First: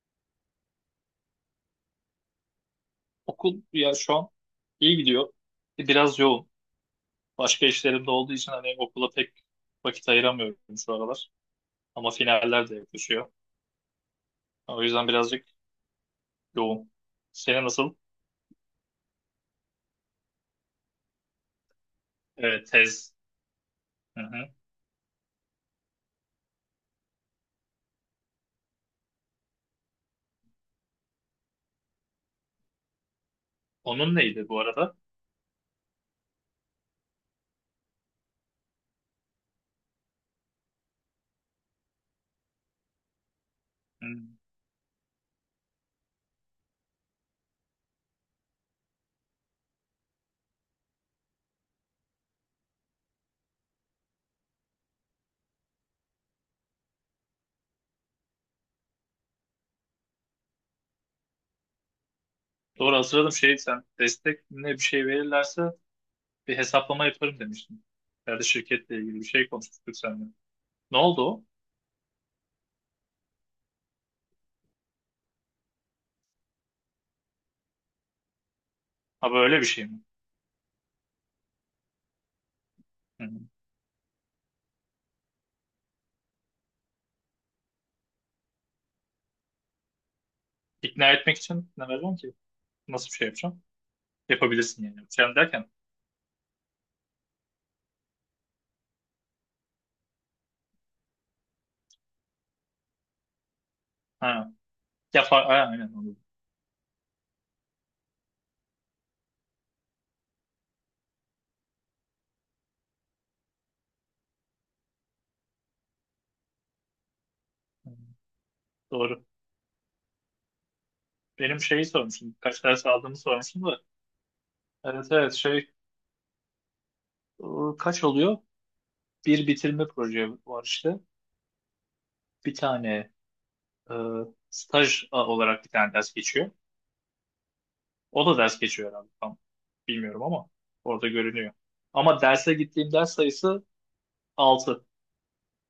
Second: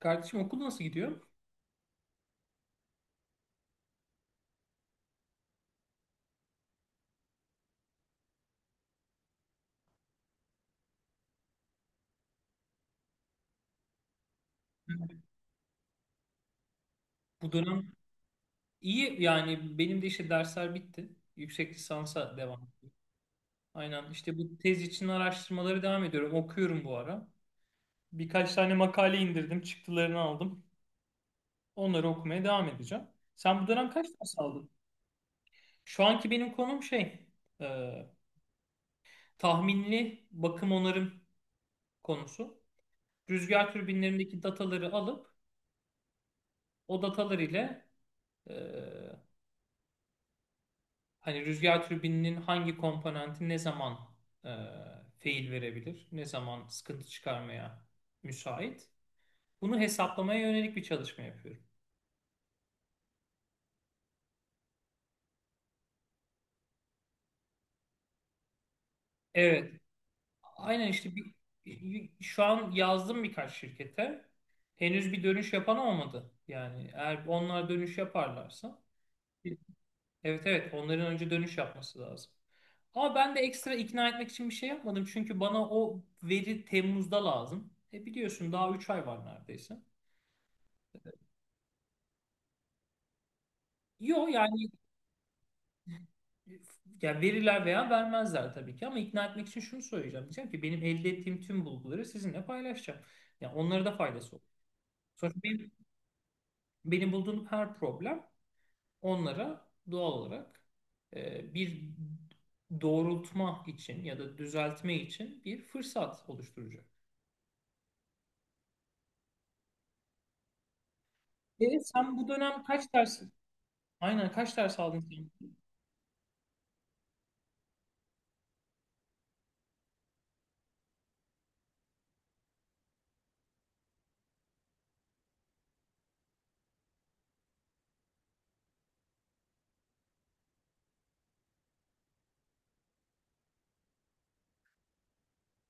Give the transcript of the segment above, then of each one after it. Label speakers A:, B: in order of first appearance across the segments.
A: Kardeşim okul nasıl gidiyor?
B: Okul ya şu an iyi gidiyor. Biraz yoğun. Başka işlerim de olduğu için hani okula pek vakit ayıramıyorum şu aralar. Ama finaller de yaklaşıyor. O yüzden birazcık yoğun.
A: Bu
B: Senin
A: dönem
B: nasıl?
A: iyi yani benim de işte dersler bitti. Yüksek lisansa devam
B: Evet,
A: ediyorum.
B: tez.
A: Aynen
B: Hı
A: işte
B: hı.
A: bu tez için araştırmaları devam ediyorum. Okuyorum bu ara. Birkaç tane makale indirdim. Çıktılarını aldım. Onları okumaya devam edeceğim. Sen bu dönem kaç
B: Onun
A: ders
B: neydi bu
A: aldın?
B: arada?
A: Şu anki benim konum şey e, tahminli bakım onarım konusu. Rüzgar
B: Hı.
A: türbinlerindeki dataları alıp o datalar ile e, hani rüzgar türbininin hangi komponenti ne zaman e, fail verebilir, ne zaman sıkıntı çıkarmaya müsait. Bunu hesaplamaya yönelik bir çalışma yapıyorum.
B: Doğru hatırladım şey sen destek ne bir şey verirlerse bir hesaplama yaparım demiştin. Herhalde şirketle ilgili bir şey
A: Evet,
B: konuşmuştuk seninle.
A: aynen
B: Ne
A: işte
B: oldu o?
A: şu an yazdım birkaç şirkete. Henüz bir dönüş yapan olmadı. Yani eğer onlar dönüş yaparlarsa,
B: Ha böyle bir şey mi?
A: evet evet onların önce dönüş yapması lazım. Ama
B: Hı hı.
A: ben de ekstra ikna etmek için bir şey yapmadım. Çünkü bana o veri Temmuz'da lazım. E biliyorsun daha 3 ay var neredeyse.
B: İkna etmek için ne vereceğim ki? Nasıl bir şey yapacağım?
A: Yok yani,
B: Yapabilirsin yani. Yapacağım derken
A: yani verirler veya vermezler tabii ki ama ikna etmek için şunu söyleyeceğim. Diyeceğim ki benim elde ettiğim tüm bulguları sizinle paylaşacağım. Yani onlara da
B: ha.
A: faydası olur.
B: Ya,
A: Sonuçta
B: ha,
A: benim,
B: aynen anladım.
A: benim bulduğum her problem onlara doğal olarak bir doğrultma için ya da düzeltme için bir fırsat oluşturacak.
B: Hı, doğru. Benim
A: E,
B: şeyi
A: sen bu
B: sormuşsun.
A: dönem
B: Kaç ders aldığımı sormuşsun da.
A: aynen kaç ders aldın
B: Evet evet
A: sen?
B: şey, kaç oluyor? Bir bitirme proje var işte. Bir tane, staj olarak bir tane ders geçiyor. O da ders geçiyor herhalde. Tam bilmiyorum ama orada görünüyor. Ama derse gittiğim ders sayısı altı.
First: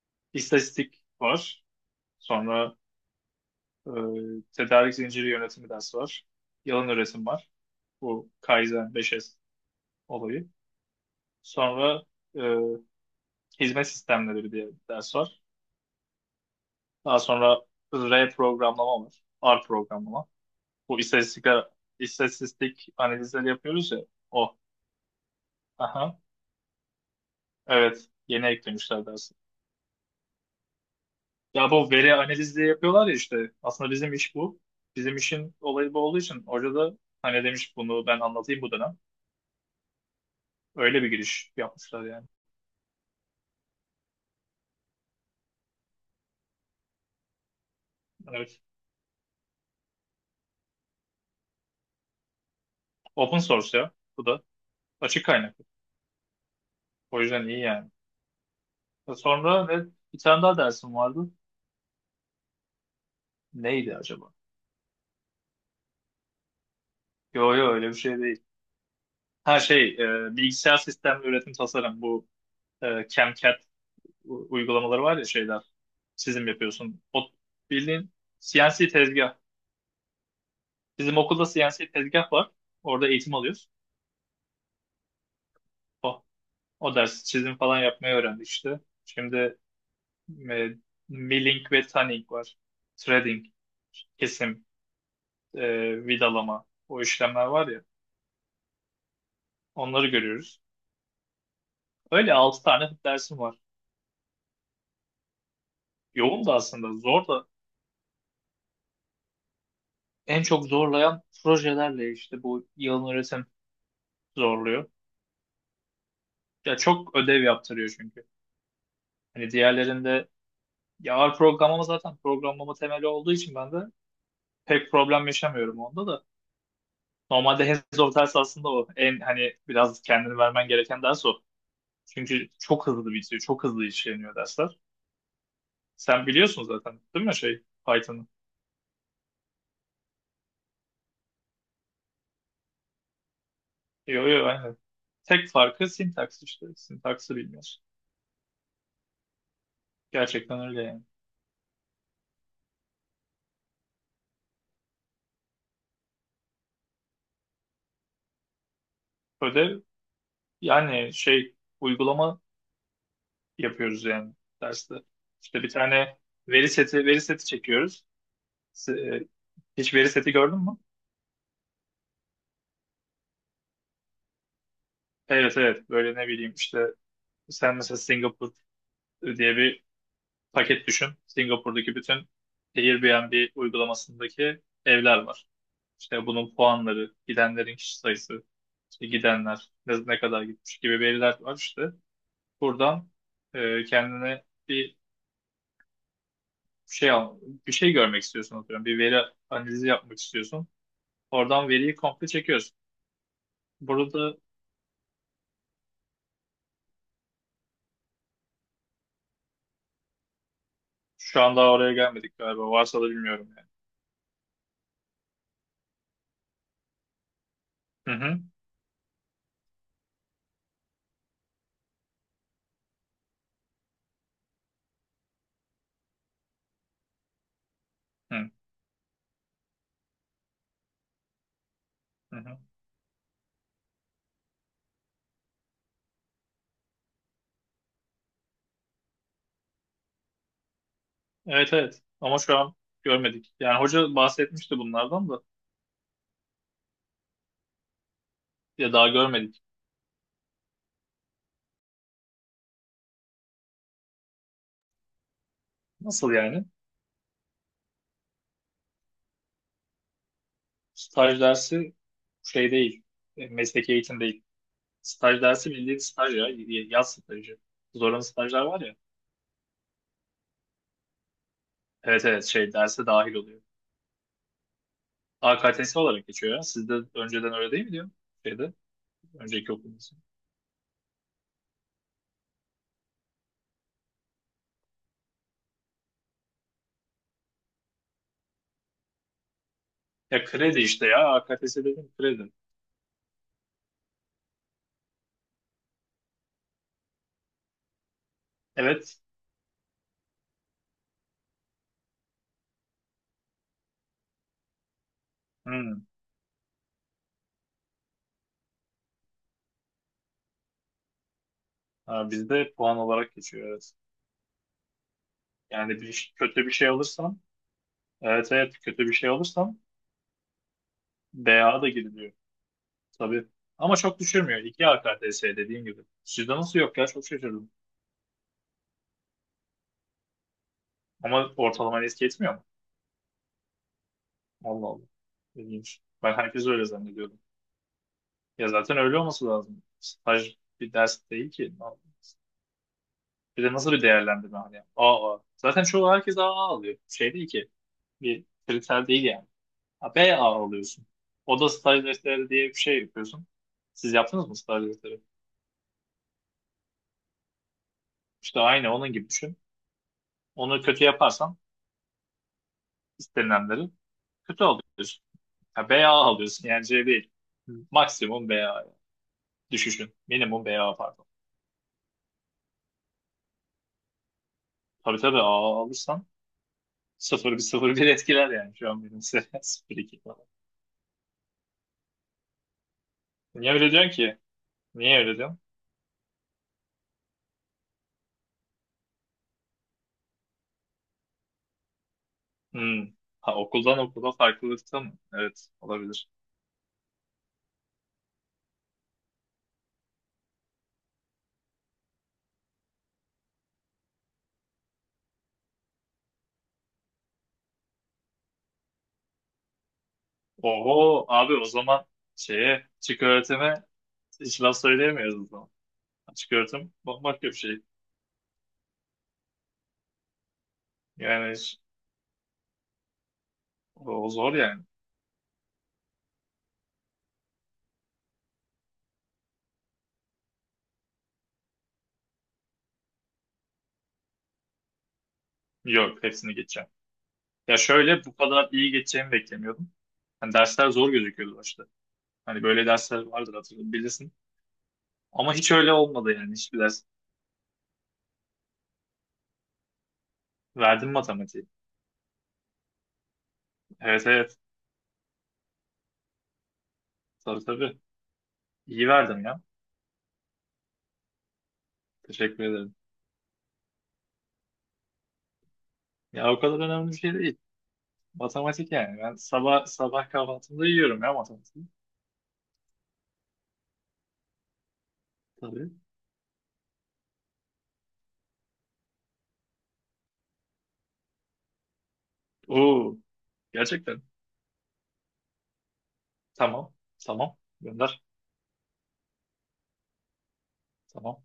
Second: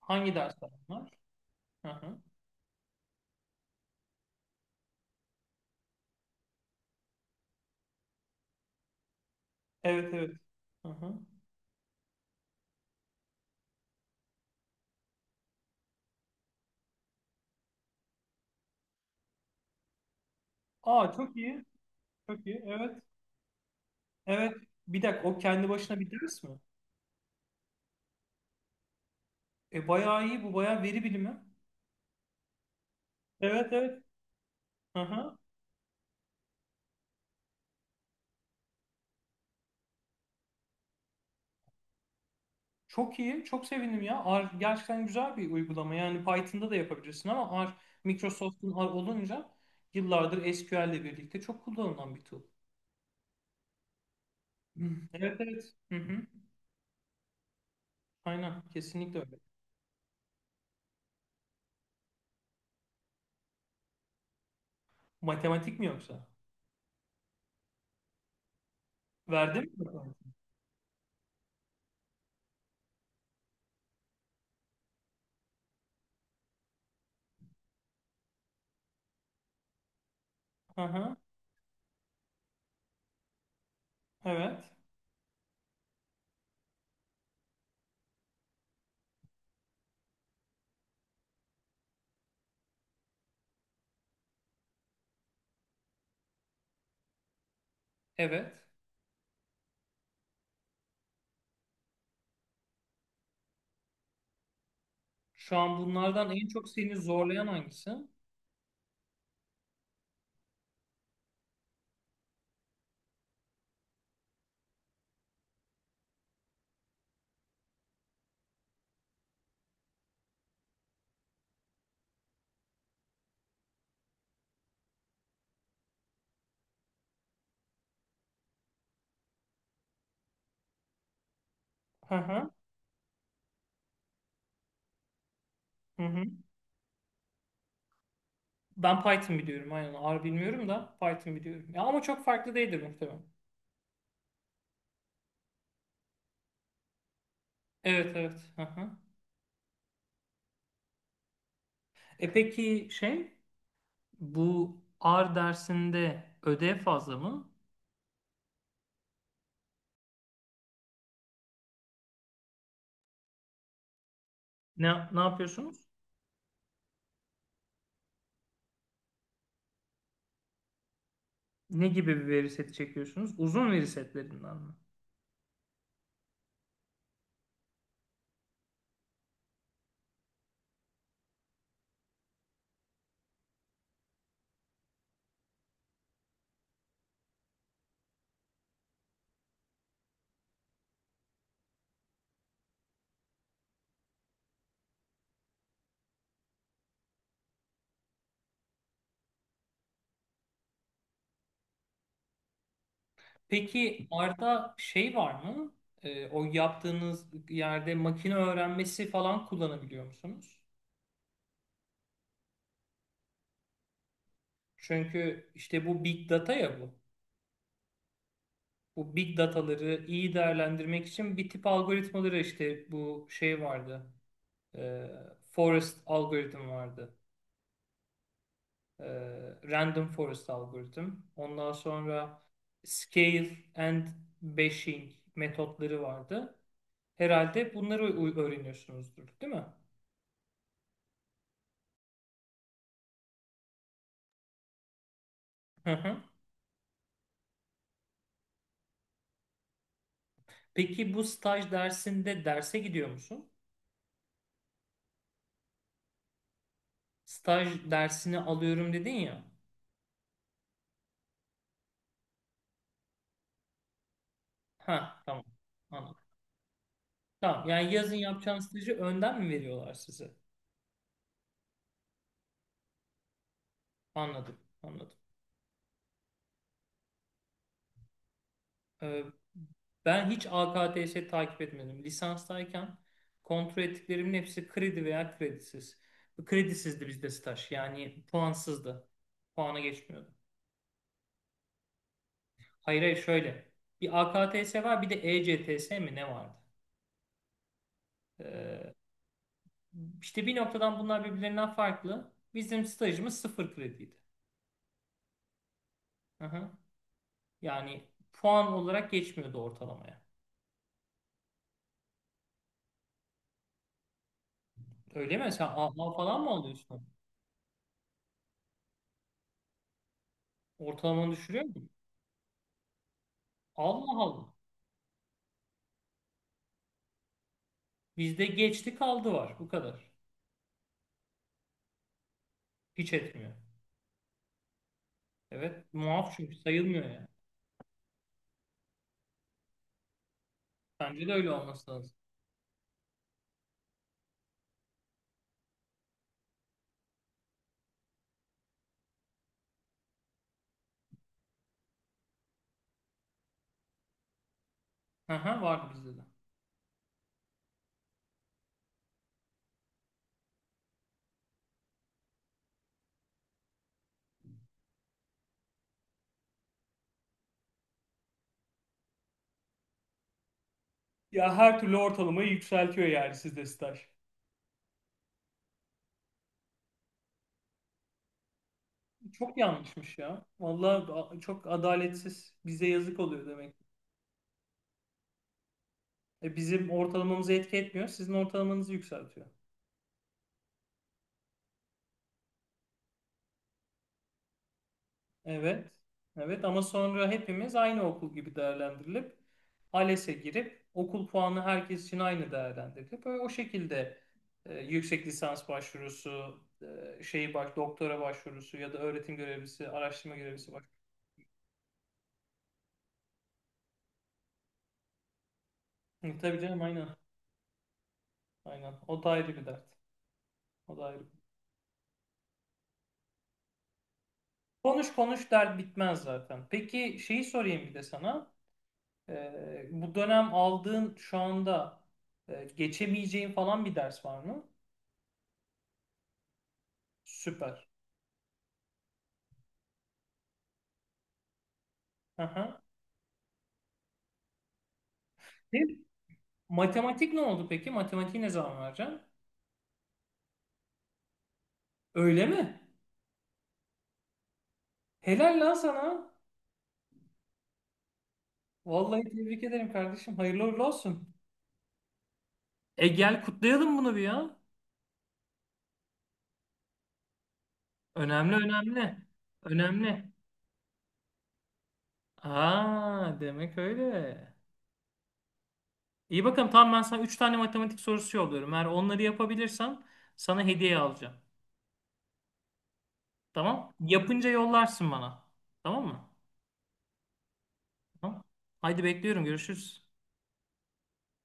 A: Hangi dersler
B: İstatistik
A: bunlar?
B: var.
A: Hı hı.
B: Sonra tedarik zinciri yönetimi dersi var. Yalın üretim var. Bu Kaizen 5S
A: Evet evet.
B: olayı.
A: Hı hı.
B: Sonra e, hizmet sistemleri diye bir ders var. Daha sonra R programlama var. R programlama. Bu
A: Aa çok iyi.
B: istatistikler,
A: Çok iyi.
B: istatistik
A: Evet.
B: analizleri yapıyoruz ya.
A: Evet.
B: O.
A: Bir dakika o kendi başına bir
B: Aha.
A: ders mi?
B: Evet. Yeni eklemişler dersi.
A: E bayağı iyi bu, bayağı veri bilimi.
B: Ya bu veri analizi yapıyorlar ya işte.
A: Evet
B: Aslında
A: evet.
B: bizim iş bu. Bizim
A: Aha.
B: işin olayı bu olduğu için hoca da hani demiş bunu ben anlatayım bu dönem. Öyle bir giriş yapmışlar yani.
A: Çok iyi. Çok sevindim ya. R gerçekten güzel bir uygulama. Yani Python'da da yapabilirsin ama R,
B: Evet.
A: Microsoft'un R olunca yıllardır SQL ile birlikte çok kullanılan bir tool.
B: Open source ya. Bu da
A: Hı.
B: açık
A: Evet
B: kaynak.
A: evet. Hı hı.
B: O yüzden iyi yani.
A: Aynen. Kesinlikle öyle.
B: Sonra ne? Bir tane daha dersim vardı. Neydi acaba?
A: Matematik mi yoksa?
B: Yo yo öyle bir şey değil. Her
A: Verdim mi
B: şey,
A: matematik?
B: bilgisayar sistemli üretim tasarım bu, CAM/CAD uygulamaları var ya şeyler. Çizim yapıyorsun. O bildiğin CNC tezgah.
A: Aha.
B: Bizim okulda CNC tezgah var. Orada eğitim alıyoruz.
A: Evet.
B: O, o ders çizim falan yapmayı öğrendik işte. Şimdi e, milling ve tanning var. Threading, kesim, vidalama o işlemler var ya.
A: Evet.
B: Onları görüyoruz. Öyle 6 tane dersim var.
A: Şu an bunlardan en
B: Yoğun da
A: çok seni
B: aslında zor
A: zorlayan
B: da,
A: hangisi?
B: en çok zorlayan projelerle işte bu yalın öğretim zorluyor. Ya çok ödev yaptırıyor çünkü. Hani diğerlerinde ya, ağır programlama zaten programlama temeli olduğu için ben de pek problem yaşamıyorum onda da. Normalde hands-on ders aslında o. En hani biraz kendini vermen gereken ders o. Çünkü
A: Aha.
B: çok hızlı bitiyor. Çok hızlı işleniyor dersler.
A: Hı hı.
B: Sen biliyorsun zaten değil mi şey, Python'ı?
A: Ben Python biliyorum aynen. R bilmiyorum da Python biliyorum. Ya ama çok farklı değildir muhtemelen.
B: Yo yo aynen. Tek farkı sintaks işte. Sintaksı bilmiyorsun.
A: Evet evet. Aha.
B: Gerçekten öyle yani.
A: E peki şey, bu R dersinde ödev fazla mı?
B: Ödev yani şey, uygulama yapıyoruz yani derste.
A: Ne, ne
B: İşte bir
A: yapıyorsunuz?
B: tane veri seti çekiyoruz. S- e, Hiç veri seti gördün mü?
A: Ne gibi bir veri seti çekiyorsunuz? Uzun veri setlerinden mi?
B: Evet evet böyle ne bileyim işte, sen mesela Singapur diye bir paket düşün. Singapur'daki bütün Airbnb uygulamasındaki evler var. İşte bunun puanları, gidenlerin kişi sayısı, işte gidenler ne kadar gitmiş gibi veriler var işte. Buradan kendine bir şey al, bir şey görmek istiyorsun atıyorum. Bir veri analizi yapmak istiyorsun. Oradan veriyi komple çekiyoruz.
A: Peki
B: Burada
A: R'da şey var mı? E, o yaptığınız yerde makine öğrenmesi falan kullanabiliyor musunuz?
B: şu an daha oraya gelmedik galiba. Varsa da bilmiyorum yani.
A: Çünkü işte bu big data ya bu.
B: Hı hı.
A: Bu big dataları iyi değerlendirmek için bir tip algoritmaları işte bu şey vardı. E, Forest algoritm vardı. E, Random forest algoritm. Ondan
B: Hı hı.
A: sonra
B: Hı.
A: scale and bashing metotları vardı. Herhalde öğreniyorsunuzdur, değil mi?
B: Evet evet. Ama şu an görmedik. Yani hoca bahsetmişti bunlardan da.
A: Hı hı.
B: Ya daha görmedik.
A: Peki bu staj dersinde derse gidiyor musun?
B: Nasıl yani?
A: Staj dersini alıyorum dedin ya.
B: Staj dersi şey değil. E, mesleki eğitim değil.
A: Ha,
B: Staj
A: tamam.
B: dersi bildiğin
A: Anladım.
B: staj ya. Yaz stajı.
A: Tamam. Yani yazın
B: Zorunlu
A: yapacağın
B: stajlar var ya.
A: stajı önden mi veriyorlar size?
B: Evet evet şey, derse dahil oluyor.
A: Anladım, anladım.
B: AKTS olarak geçiyor ya. Sizde önceden öyle değil mi diyor? Şeyde.
A: Ee,
B: Önceki okulunuzda.
A: ben hiç AKTS takip etmedim. Lisanstayken kontrol ettiklerimin hepsi kredi veya kredisiz. Kredisizdi bizde staj. Yani puansızdı. Puana geçmiyordu.
B: Ya kredi işte ya. AKTS dedim kredi.
A: Hayır hayır şöyle. Bir AKTS var, bir de ECTS mi ne vardı? Ee,
B: Evet.
A: işte bir noktadan bunlar birbirlerinden farklı. Bizim stajımız sıfır krediydi.
B: Hmm.
A: Aha. Yani puan olarak geçmiyordu ortalamaya.
B: Ha, bizde puan olarak geçiyor evet.
A: Öyle mi? Sen A
B: Yani
A: A falan mı
B: kötü bir şey
A: alıyorsun?
B: alırsam, evet evet, kötü bir şey alırsam
A: Ortalamanı düşürüyor mu?
B: BA da giriliyor. Tabii. Ama
A: Allah
B: çok
A: Allah.
B: düşürmüyor. 2 AKTS dediğim gibi. Sizde nasıl yok ya? Çok şaşırdım.
A: Bizde geçti kaldı var. Bu kadar.
B: Ama ortalama eski etmiyor mu?
A: Hiç etmiyor.
B: Allah Allah.
A: Evet.
B: İlginç. Ben
A: Muaf çünkü
B: herkes öyle
A: sayılmıyor yani.
B: zannediyordum. Ya zaten öyle olması lazım. Staj bir
A: Bence
B: ders
A: de öyle
B: değil ki. Ne
A: olması lazım.
B: yapacağız? Bir de nasıl bir değerlendirme hani? AA. Zaten çoğu herkes AA alıyor. Şey değil ki. Bir kriter değil yani. Ha, B A alıyorsun. Oda staj defteri diye bir şey yapıyorsun. Siz yaptınız mı staj defteri?
A: Aha, vardı bizde de.
B: İşte aynı onun gibi düşün. Onu kötü yaparsan istenilenleri kötü alıyorsun. Ha, B A alıyorsun yani, C değil. Maksimum B A düşüşün. Minimum B A pardon.
A: Ya her türlü ortalamayı yükseltiyor yani sizde staj.
B: Tabii tabii, A alırsan sıfır bir sıfır bir etkiler, yani şu an benim
A: Çok
B: seviyem
A: yanlışmış
B: 0
A: ya.
B: falan.
A: Vallahi çok adaletsiz. Bize yazık oluyor
B: Niye
A: demek.
B: öyle diyorsun ki? Niye öyle diyorsun?
A: E, bizim ortalamamızı etki etmiyor. Sizin ortalamanızı yükseltiyor.
B: Hmm. Ha, okuldan okula farklılıkta mı? Evet
A: Evet.
B: olabilir.
A: Evet ama sonra hepimiz aynı okul gibi değerlendirilip ALES'e girip okul puanı herkes için aynı değerlendirilip böyle o şekilde yüksek lisans başvurusu, şey bak, doktora başvurusu ya da öğretim görevlisi, araştırma görevlisi bak.
B: Oho abi o zaman şeye çık, öğretime. Hiç laf söyleyemiyoruz o zaman.
A: Hı,
B: Açık
A: tabii canım
B: öğretim
A: aynen.
B: bambaşka bir şey.
A: Aynen. O da ayrı bir dert. O da ayrı.
B: Yani o zor yani.
A: Konuş konuş dert bitmez zaten. Peki şeyi sorayım bir de sana. Bu dönem aldığın şu anda geçemeyeceğin falan bir ders var mı?
B: Yok hepsini geçeceğim. Ya
A: Süper.
B: şöyle bu kadar iyi geçeceğimi beklemiyordum. Hani dersler zor gözüküyordu başta. Hani
A: Aha.
B: böyle dersler vardır hatırlıyorum bilirsin. Ama hiç öyle
A: Ne?
B: olmadı yani, hiçbir ders.
A: Matematik ne oldu peki? Matematiği ne zaman vereceksin?
B: Verdim matematiği.
A: Öyle mi?
B: Evet evet.
A: Helal lan sana.
B: Tabii tabii. İyi
A: Vallahi
B: verdim ya.
A: tebrik ederim kardeşim. Hayırlı uğurlu olsun.
B: Teşekkür ederim.
A: E gel kutlayalım bunu bir ya.
B: Ya o kadar önemli bir şey değil.
A: Önemli
B: Matematik
A: önemli.
B: yani. Ben sabah sabah
A: Önemli.
B: kahvaltımda yiyorum ya matematiği.
A: Aa demek öyle.
B: Tabii.
A: İyi bakalım tamam, ben sana 3 tane matematik sorusu yolluyorum. Eğer onları yapabilirsem sana hediye alacağım.
B: Oo,
A: Tamam?
B: gerçekten.
A: Yapınca yollarsın bana. Tamam mı?
B: Tamam. Tamam. Gönder.
A: Tamam. Haydi bekliyorum. Görüşürüz.
B: Tamam.